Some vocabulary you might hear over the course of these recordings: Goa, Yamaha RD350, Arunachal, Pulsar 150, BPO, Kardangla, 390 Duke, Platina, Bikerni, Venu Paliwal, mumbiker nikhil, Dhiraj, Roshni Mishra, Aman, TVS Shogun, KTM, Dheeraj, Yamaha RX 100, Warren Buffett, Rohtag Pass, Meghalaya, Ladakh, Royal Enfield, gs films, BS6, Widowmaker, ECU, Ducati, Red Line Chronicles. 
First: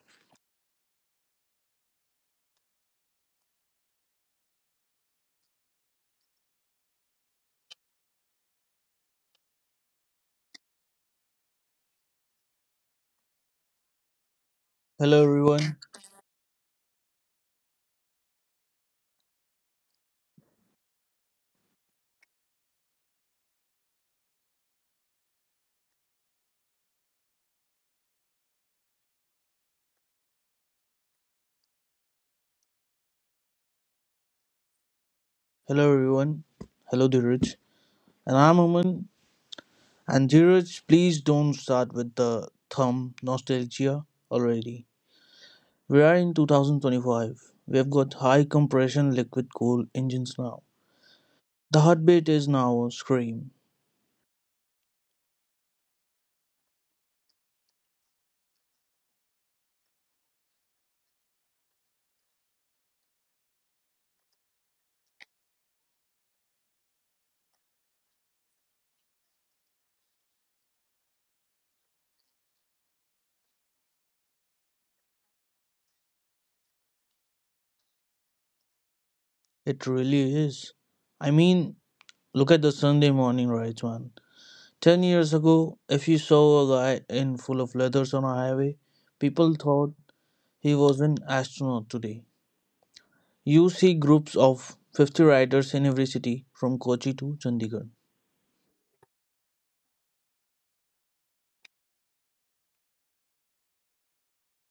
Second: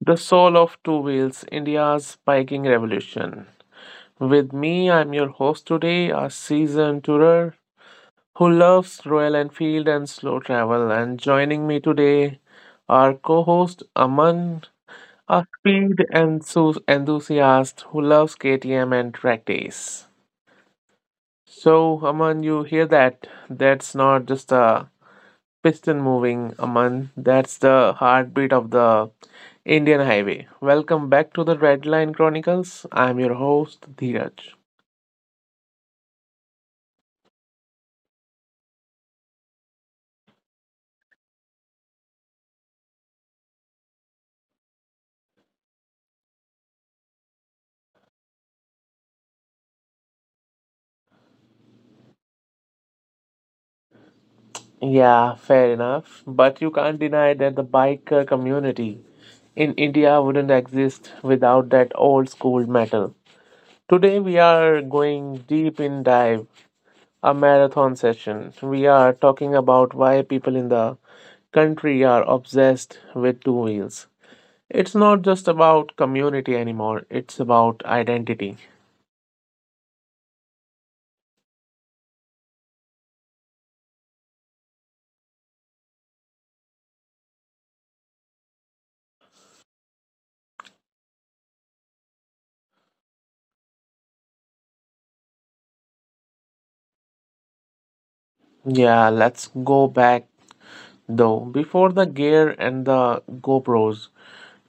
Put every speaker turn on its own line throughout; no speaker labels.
The Soul of Two Wheels, India's Biking Revolution. With me, I'm your host today, a seasoned tourer who loves Royal Enfield and slow travel. And joining me today, our co host Aman,
Hello
a
everyone.
speed enthusiast who loves KTM and track days. So, Aman, you hear that? That's not just a piston moving, Aman. That's the heartbeat of the Indian highway. Welcome back to the Red Line Chronicles. I'm your host, Dheeraj.
Hello everyone. Hello Dhiraj. And I'm Aman. And Dhiraj, please don't start with the thumb nostalgia already. We are in 2025. We have got high compression liquid cool engines now. The heartbeat is now a scream.
Yeah, fair enough. But you can't deny that the biker community in India wouldn't exist without that old school metal. Today we are going deep in dive, a marathon session. We are talking about why people in the country are obsessed with two wheels. It's not just about community anymore, it's about identity.
It really is. I mean, look at the Sunday morning rides, man. 10 years ago, if you saw a guy in full of leathers on a highway, people thought he was an astronaut today. You see groups of 50 riders in every city from Kochi to Chandigarh.
Yeah, let's go back though. Before the gear and the GoPros,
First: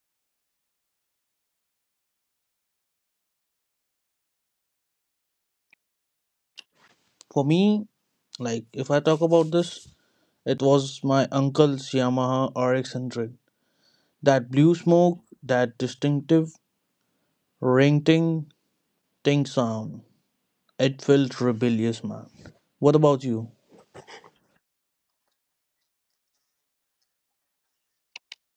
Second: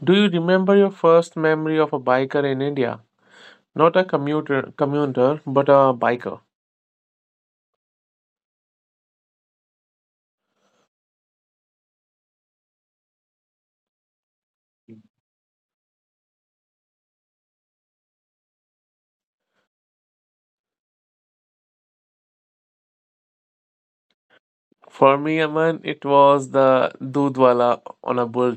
do you remember your first memory of a biker in India? Not a commuter, but a biker.
For me, like if I talk about this, it was my uncle's Yamaha RX 100. That blue smoke, that distinctive ring ting ting sound. It felt rebellious, man. What about you?
For me, Aman, it was the Dudwala on a bull.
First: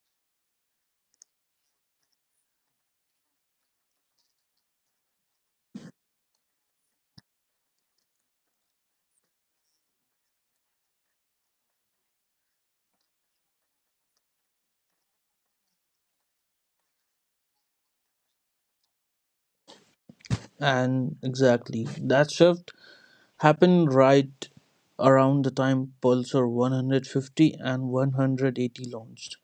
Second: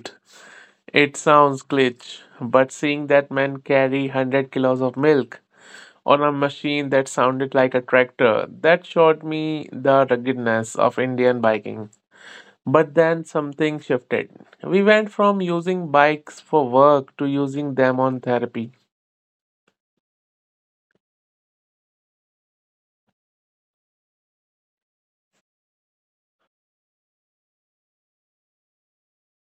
It sounds glitch, but seeing that man carry 100 kilos of milk on a machine that sounded like a tractor. That showed me the ruggedness of Indian biking. But then something shifted. We went from using bikes for work to using them on therapy.
And exactly, that shift happened right around the time Pulsar 150 and 180 launched.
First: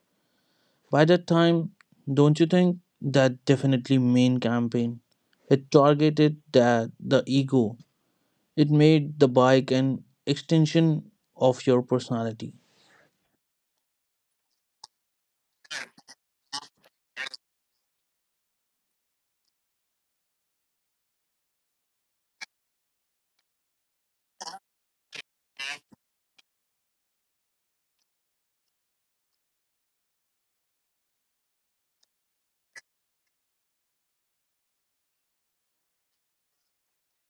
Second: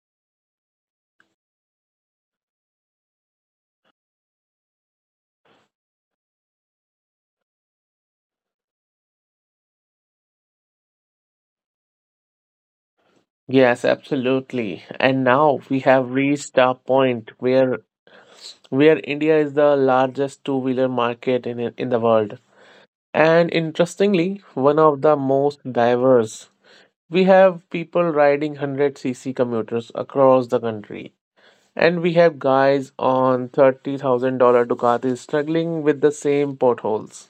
By that time, don't you think that definitely main campaign? It targeted that the ego. It made the bike an extension of your personality.
Yes, absolutely. And now we have reached a point where India is the largest two-wheeler market in the world. And interestingly, one of the most diverse. We have people riding 100cc commuters across the country. And we have guys on $30,000 Ducatis struggling with the same potholes.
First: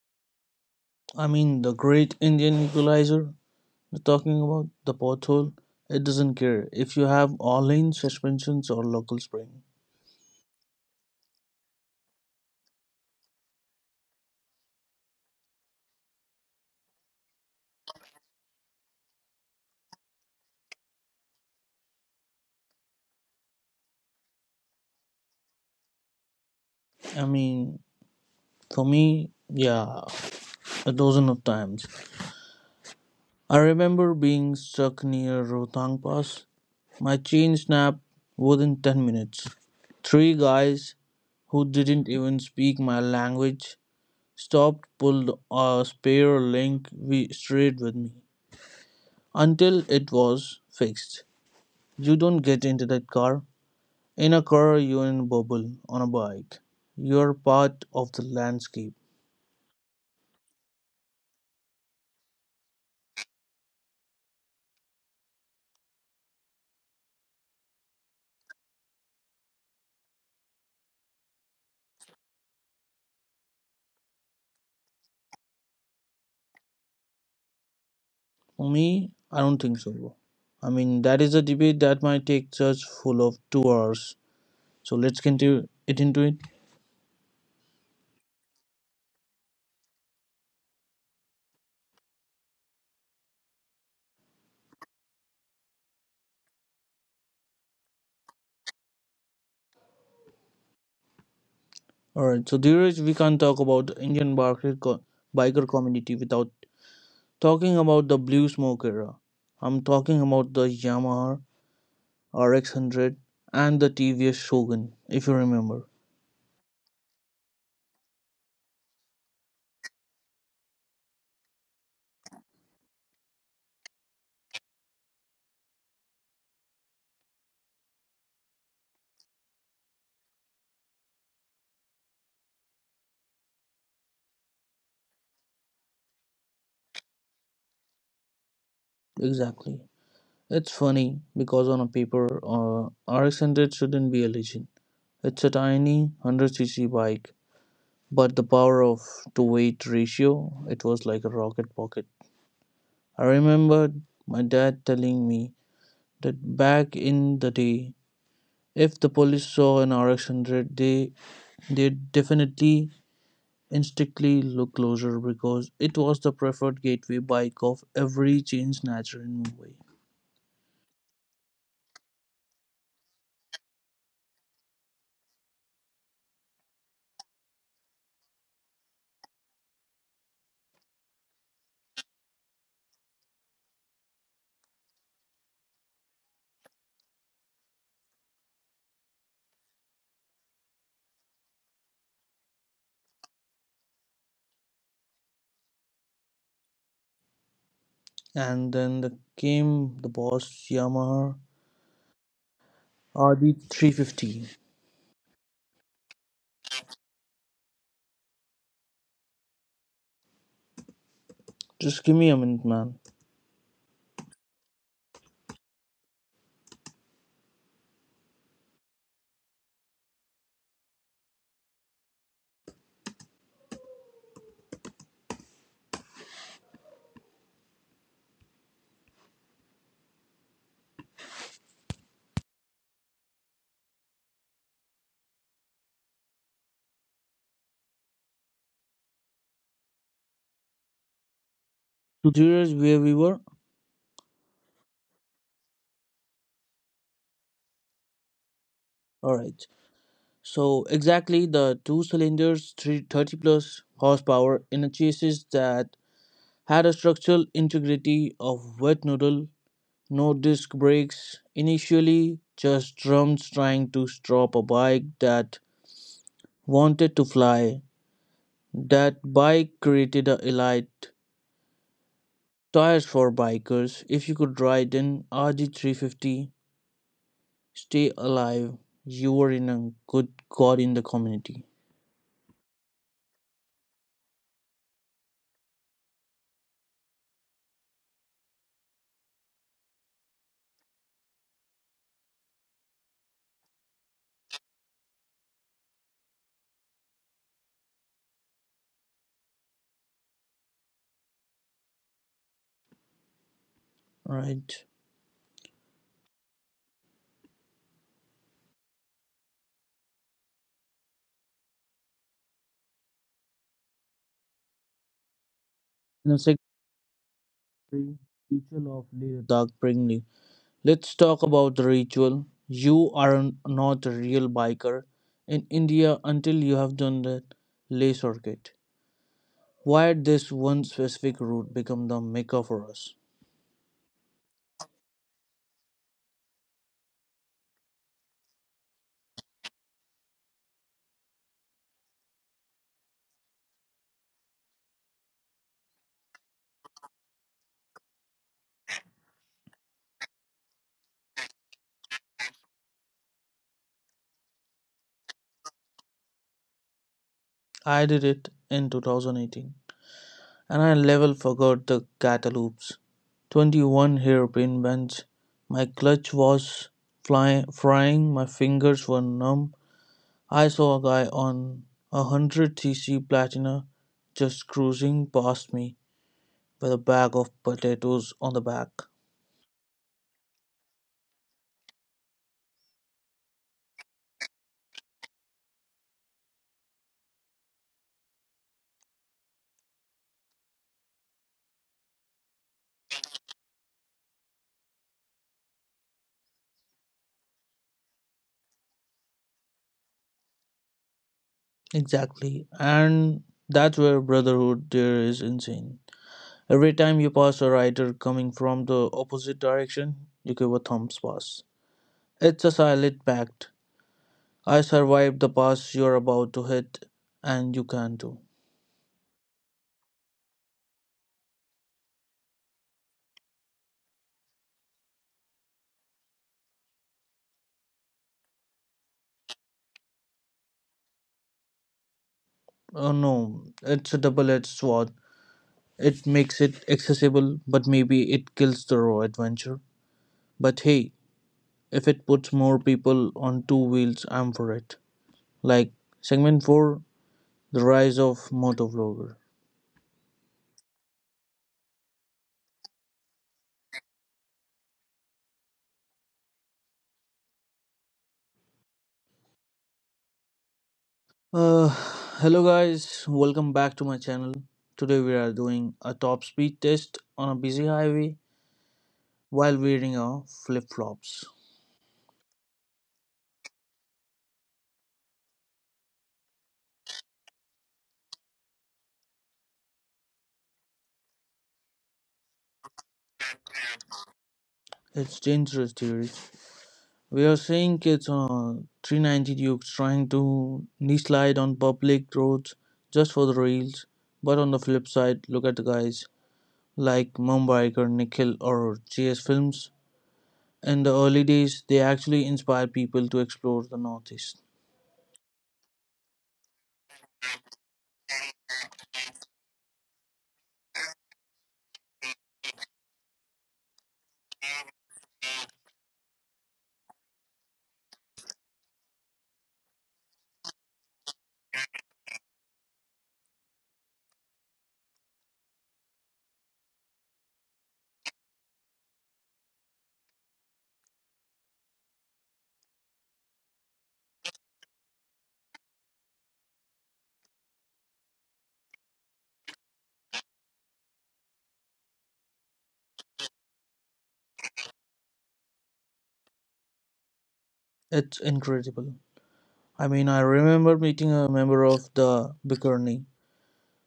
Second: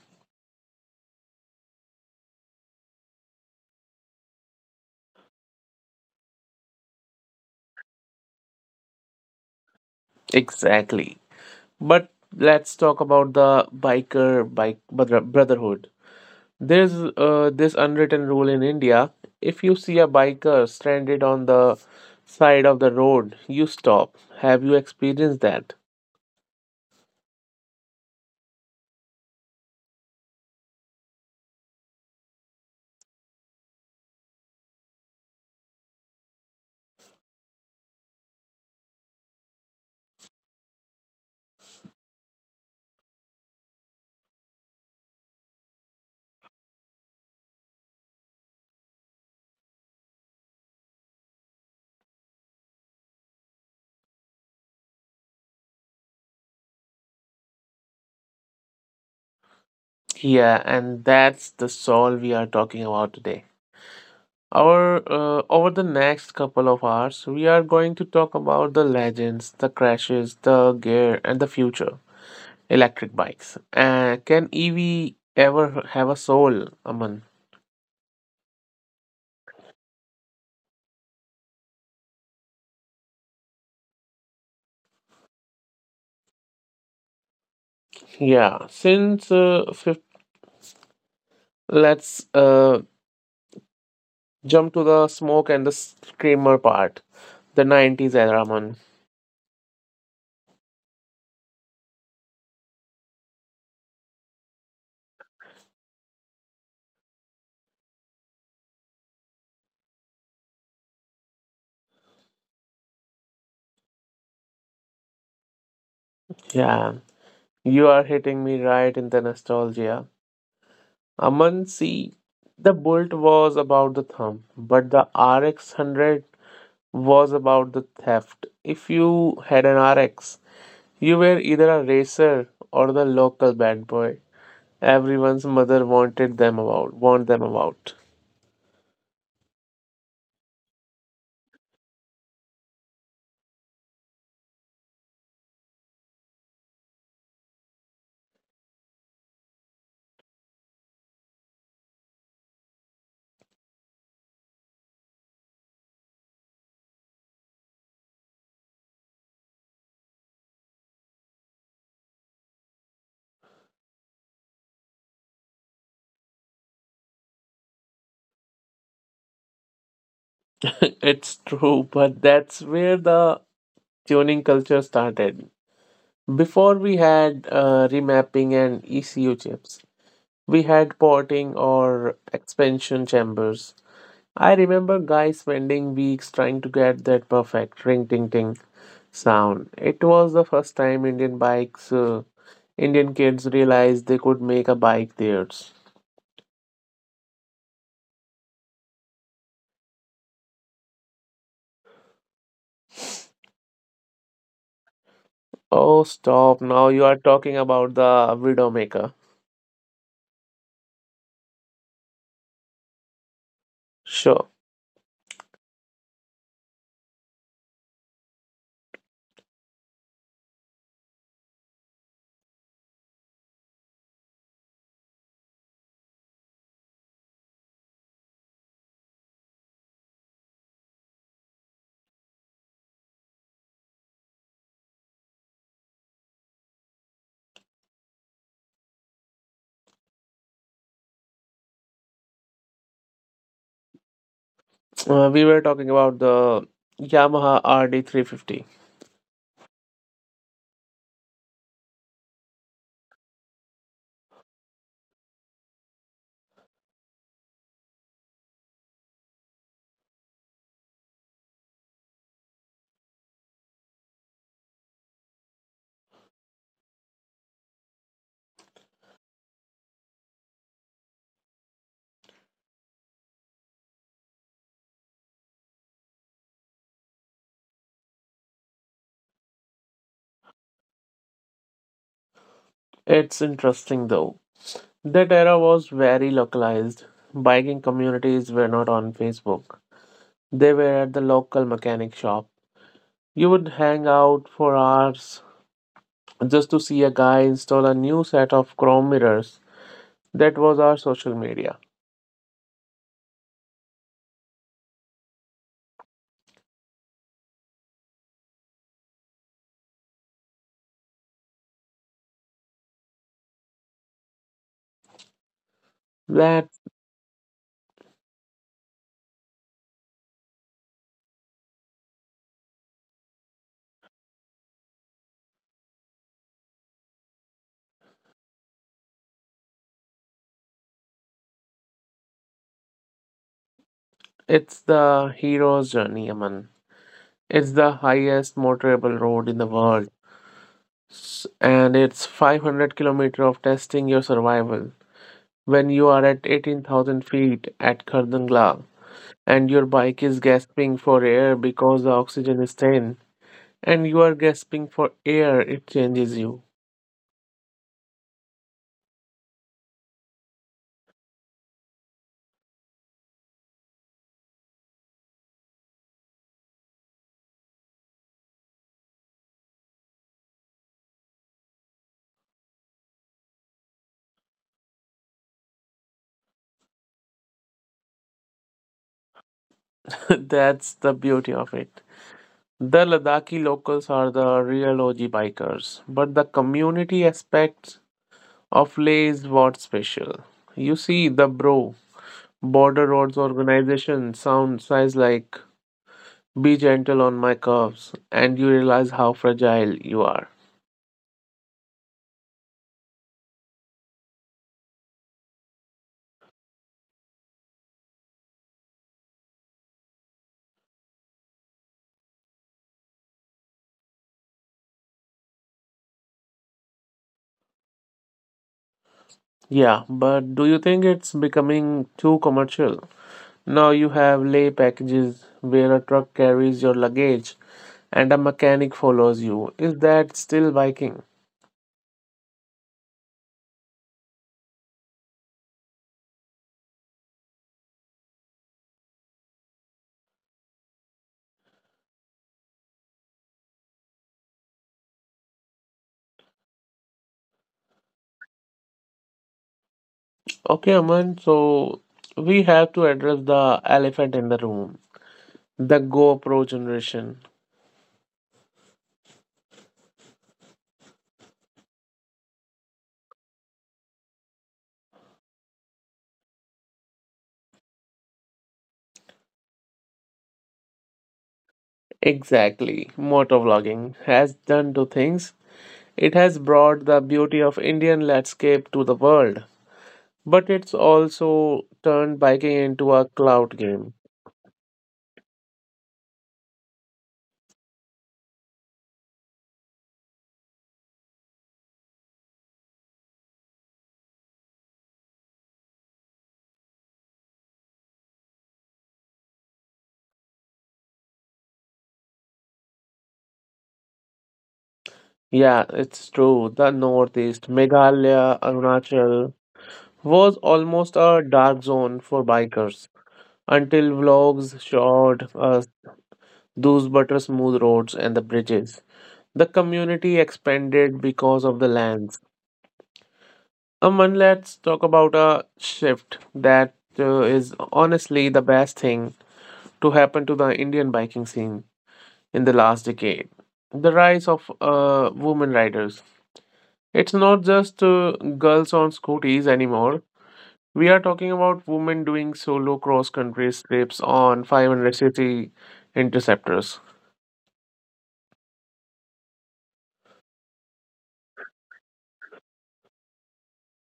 I mean, the great Indian equalizer, we're talking about the pothole, it doesn't care if you have all in suspensions or local spring.
Exactly. But let's talk about the biker brotherhood. There's this unwritten rule in India, if you see a biker stranded on the side of the road, you stop. Have you experienced that?
I mean, for me, yeah, a dozen of times. I remember being stuck near Rohtang Pass. My chain snapped within 10 minutes. Three guys who didn't even speak my language stopped, pulled a spare link we straight with me until it was fixed. You don't get into that car. In a car, you're in a bubble. On a bike, you're part of the landscape.
Yeah, and that's the soul we are talking about today. Our over the next couple of hours, we are going to talk about the legends, the crashes, the gear, and the future. Electric bikes. Can EV ever have a soul, Aman?
For me, I don't think so, bro. I mean, that is a debate that might take church full of 2 hours. So let's get it into it.
Yeah. Since fifth, let's jump to the smoke and the screamer part, the '90s era, Aman.
All right. So, Dheeraj, we can't talk about the Indian biker, biker community without talking about the blue smoke era. I'm talking about the Yamaha RX 100 and the TVS Shogun, if you remember.
Yeah, you are hitting me right in the nostalgia, Aman. See, the Bolt was about the thumb, but the RX hundred was about the theft. If you had an RX, you were either a racer or the local bad boy. Everyone's mother wanted them about, want them about.
Exactly. It's funny because on a paper, RX 100 shouldn't be a legend. It's a tiny 100cc bike, but the power of to weight ratio, it was like a rocket pocket. I remember my dad telling me that back in the day, if the police saw an RX 100, they definitely instinctively look closer because it was the preferred gateway bike of every chain snatcher in Mumbai.
It's true, but that's where the tuning culture started. Before we had remapping and ECU chips, we had porting or expansion chambers. I remember guys spending weeks trying to get that perfect ring ting ting sound. It was the first time Indian kids realized they could make a bike theirs.
And then came the boss Yamaha RD350.
Oh, stop. Now you are talking about the Widowmaker.
Just give me a minute, man.
Sure.
So there is where we were.
We were talking about the Yamaha RD350.
All right. So exactly the two cylinders, 330 plus horsepower in a chassis that had a structural integrity of wet noodle. No disc brakes, initially just drums trying to stop a bike that wanted to fly. That bike created a elite tires for bikers. If you could ride an RD350, stay alive, you were in a good god in the community.
It's interesting though. That era was very localized. Biking communities were not on Facebook. They were at the local mechanic shop. You would hang out for hours just to see a guy install a new set of chrome mirrors. That was our social media.
Right. In the
That
secondary, Ritual of Leader Doug Brinkley. Let's talk about the ritual. You are not a real biker in India until you have done the lay circuit. Why did this one specific route become the mecca for us?
it's the hero's journey, Aman. It's the highest motorable road in the world. And it's 500 kilometer of testing your survival. When you are at 18,000 feet at Kardangla and your bike is gasping for air because the oxygen is thin and you are gasping for air, it changes you.
I did it in 2018 and I level forgot the cataloops. 21 hairpin bends. My clutch was frying, my fingers were numb. I saw a guy on a 100cc platina just cruising past me with a bag of potatoes on the back.
That's the beauty of it. The Ladakhi locals are the real OG bikers, but the community aspect of Lay's what special? You see, the bro, border roads organization sound size like be gentle on my curves, and you realize how fragile you are.
Exactly. And that's where brotherhood there is insane. Every time you pass a rider coming from the opposite direction, you give a thumbs pass. It's a silent pact. I survived the pass you're about to hit, and you can too.
Yeah, but do you think it's becoming too commercial? Now you have lay packages where a truck carries your luggage and a mechanic follows you. Is that still biking?
Oh no, it's a double edged sword. It makes it accessible, but maybe it kills the raw adventure. But hey, if it puts more people on two wheels, I'm for it. Like, segment 4, the rise of motovlogger.
Okay, Aman, so we have to address the elephant in the room, the GoPro generation.
uh, hello guys, welcome back to my channel. Today we are doing a top speed test on a busy highway while wearing our flip-flops.
Exactly. Motovlogging has done two things. It has brought the beauty of Indian landscape to the world, but it's also turned biking into a cloud game.
It's dangerous, dude. We are seeing kids on a 390 dukes trying to knee slide on public roads just for the reels. But on the flip side, look at the guys like mumbiker nikhil or gs films. In the early days they actually inspired people to explore the northeast.
Yeah, it's true. The Northeast, Meghalaya, Arunachal was almost a dark zone for bikers until vlogs showed us those butter smooth roads and the bridges. The community expanded because of the land. Aman, let's talk about a shift that is honestly the best thing to happen to the Indian biking scene in the last decade. The rise of women riders. It's not just girls on scooties anymore. We are talking about women doing solo cross country trips on 500cc interceptors.
It's incredible. I mean, I remember meeting a member of the Bikerni,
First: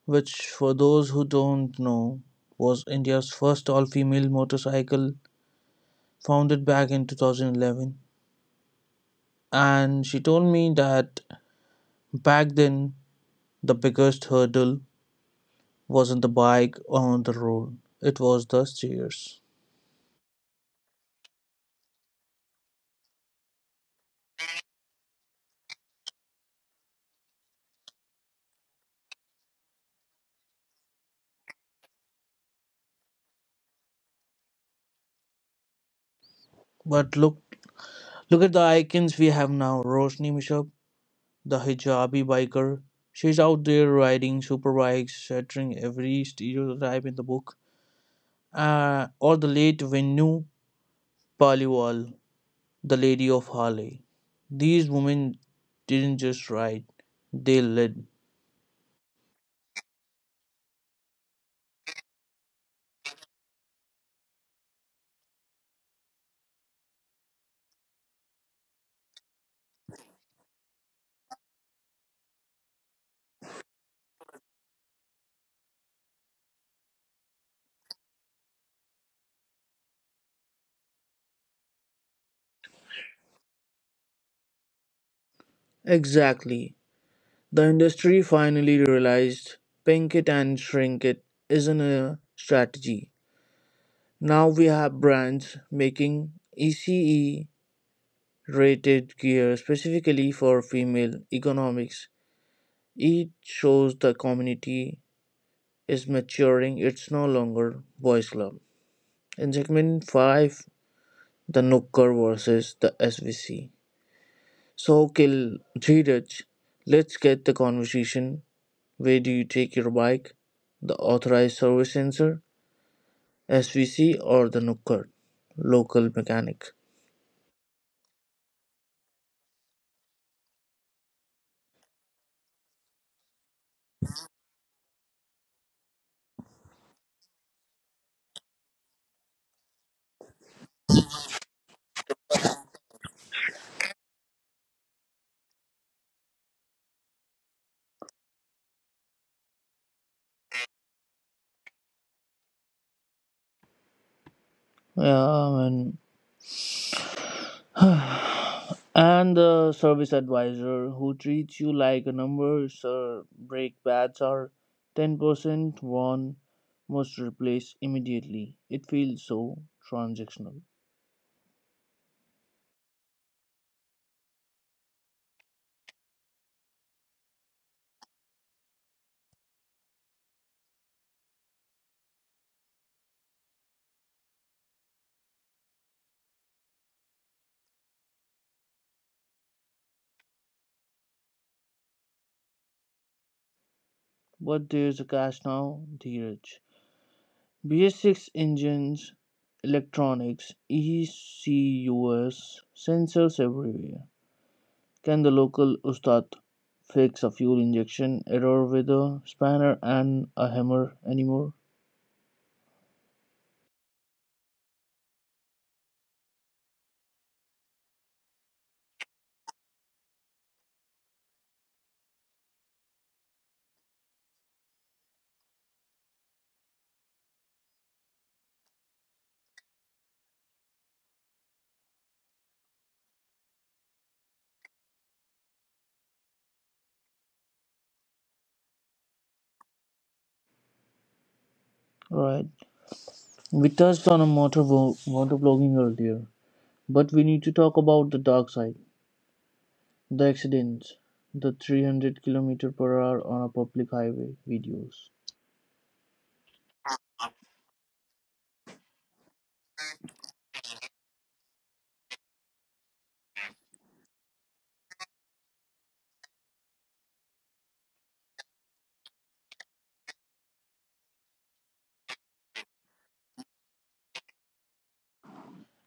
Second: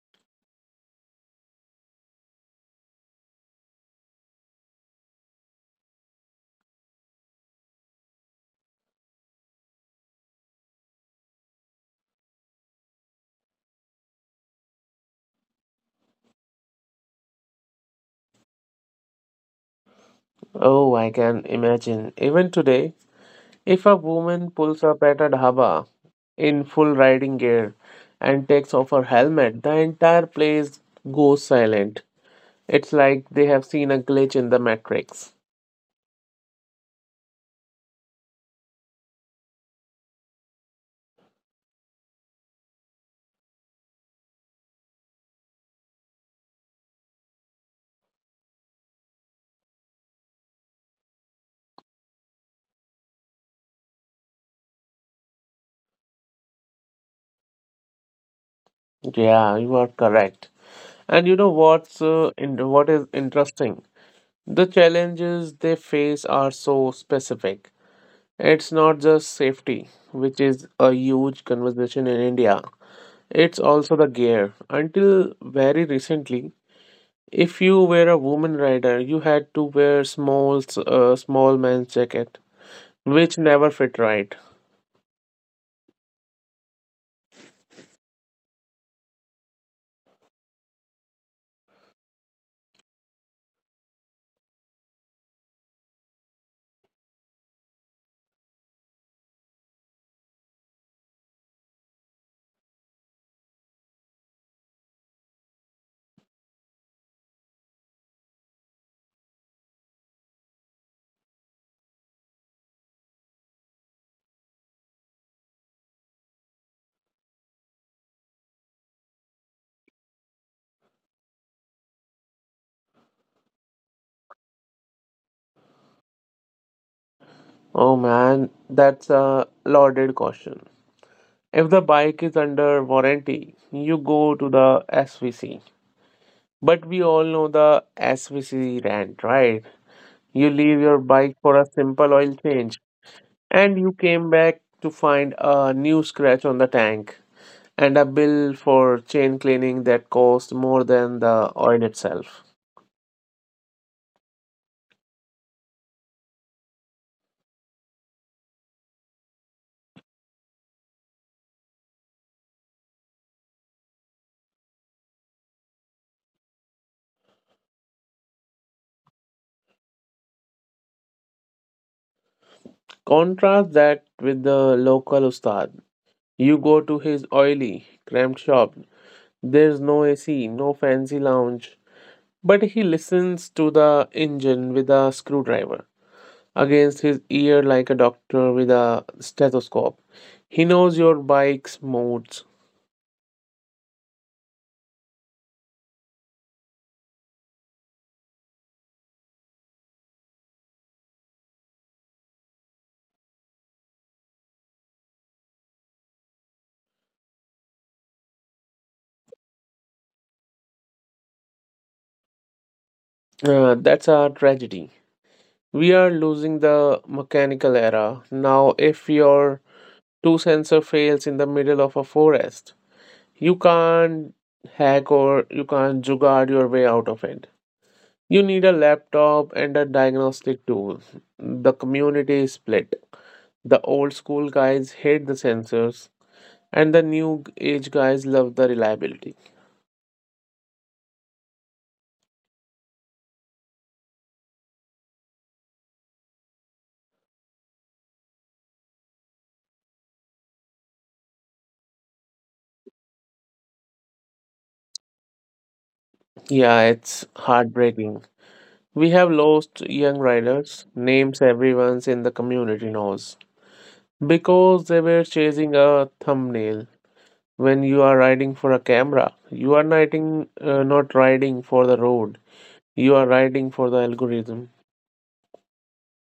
which, for those who don't know, was India's first all female motorcycle founded back in 2011. And she told me that back then, the biggest hurdle wasn't the bike on the road, it was the stairs.
Oh, I can imagine. Even today, if a woman pulls up at a dhaba in full riding gear and takes off her helmet, the entire place goes silent. It's like they have seen a glitch in the matrix.
But look at the icons we have now. Roshni Mishra, the hijabi biker. She's out there riding superbikes, shattering every stereotype in the book. Or the late Venu Paliwal, the Lady of Harley. These women didn't just ride, they led.
Yeah, you are correct. And you know what is interesting? The challenges they face are so specific. It's not just safety, which is a huge conversation in India. It's also the gear. Until very recently, if you were a woman rider, you had to wear small man's jacket, which never fit right.
Exactly. The industry finally realized pink it and shrink it isn't a strategy. Now we have brands making ECE rated gear specifically for female economics. It shows the community is maturing, it's no longer boys' club. In segment 5, the Nooker versus the SVC. So, Kil Dheeraj, let's get the conversation. Where do you take your bike? The authorized service center, SVC, or the Nooker, local mechanic?
Oh man, that's a loaded caution. If the bike is under warranty, you go to the SVC. But we all know the SVC rant, right? You leave your bike for a simple oil change, and you came back to find a new scratch on the tank and a bill for chain cleaning that cost more than the oil itself.
Yeah, man. And the service advisor who treats you like a number, sir, brake pads are 10% worn, must replace immediately. It feels so transactional.
Contrast that with the local ustad. You go to his oily, cramped shop. There's no AC, no fancy lounge, but he listens to the engine with a screwdriver against his ear like a doctor with a stethoscope. He knows your bike's modes.
But there's a cash now, Dheeraj. BS6 engines, electronics, ECUs, sensors everywhere. Can the local Ustad fix a fuel injection error with a spanner and a hammer anymore?
That's a tragedy. We are losing the mechanical era. Now, if your two sensor fails in the middle of a forest, you can't hack or you can't jugaad your way out of it. You need a laptop and a diagnostic tool. The community is split. The old school guys hate the sensors, and the new age guys love the reliability.
Alright, we touched on a motovlogging earlier, but we need to talk about the dark side, the accidents, the 300 kilometer per hour on a public highway videos.
Yeah, it's heartbreaking. We have lost young riders, names everyone's in the community knows, because they were chasing a thumbnail. When you are riding for a camera, you are not riding for the road. You are riding for the algorithm.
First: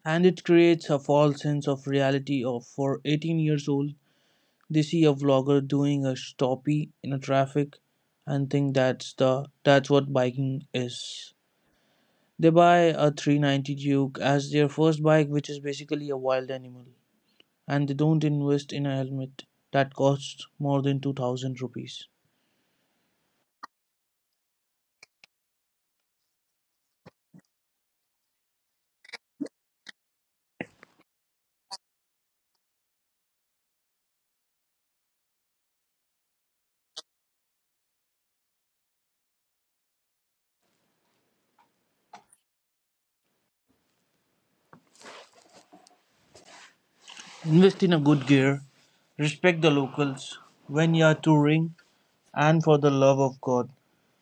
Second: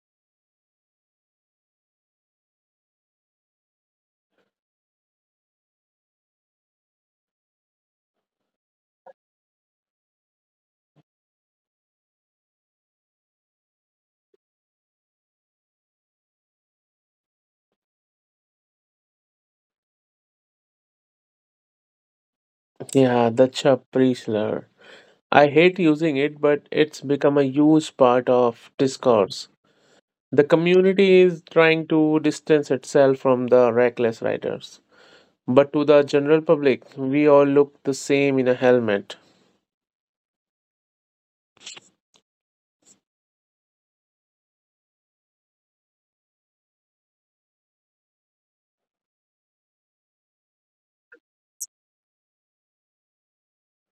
And it creates a false sense of reality of for 18 years old, they see a vlogger doing a stoppie in a traffic and think that's what biking is. They buy a 390 Duke as their first bike which is basically a wild animal. And they don't invest in a helmet that costs more than 2,000 rupees.
Yeah, that's a pre-slur. I hate using it, but it's become a huge part of discourse. The community is trying to distance itself from the reckless writers. But to the general public, we all look the same in a helmet.
Invest in a good gear, respect the locals when you are touring, and for the love of God,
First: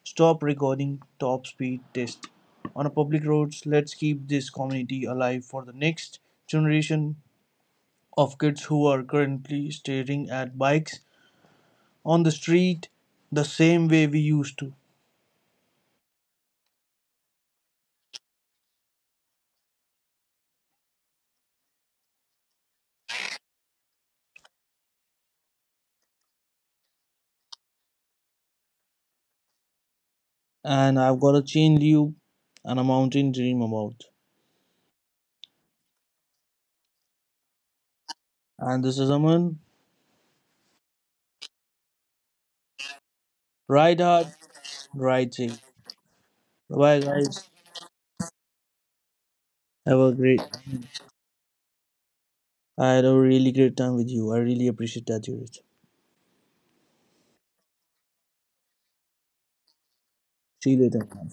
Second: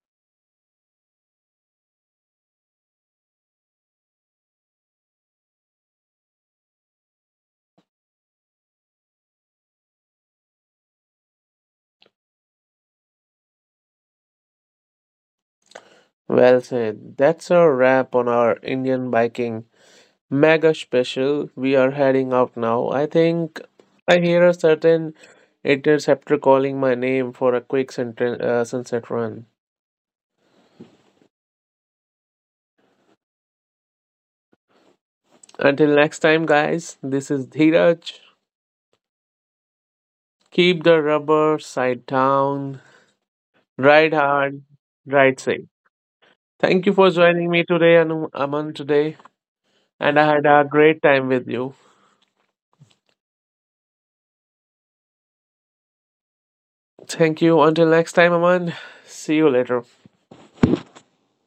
stop recording top speed tests on a public roads. Let's keep this community alive for the next generation of kids who are currently staring at bikes on the street the same way we used to.
Well said. That's a wrap on our Indian biking mega special. We are heading out now. I think I hear a certain interceptor calling my name for a quick sunset run.
And I've got a chain lube and a mountain dream about.
Until next time, guys, this is Dhiraj.
And this is Aman.
Keep the rubber side down, ride
Ride hard,
hard, ride
ride
safe.
safe.
Thank you for
Bye,
joining
guys.
me today, Aman, today.
Have
And I
a
had
great.
a great time with you.
I had a really great time with you. I really appreciate that, Yurit.
Thank you. Until next time, Aman. See you later.
See you later, man.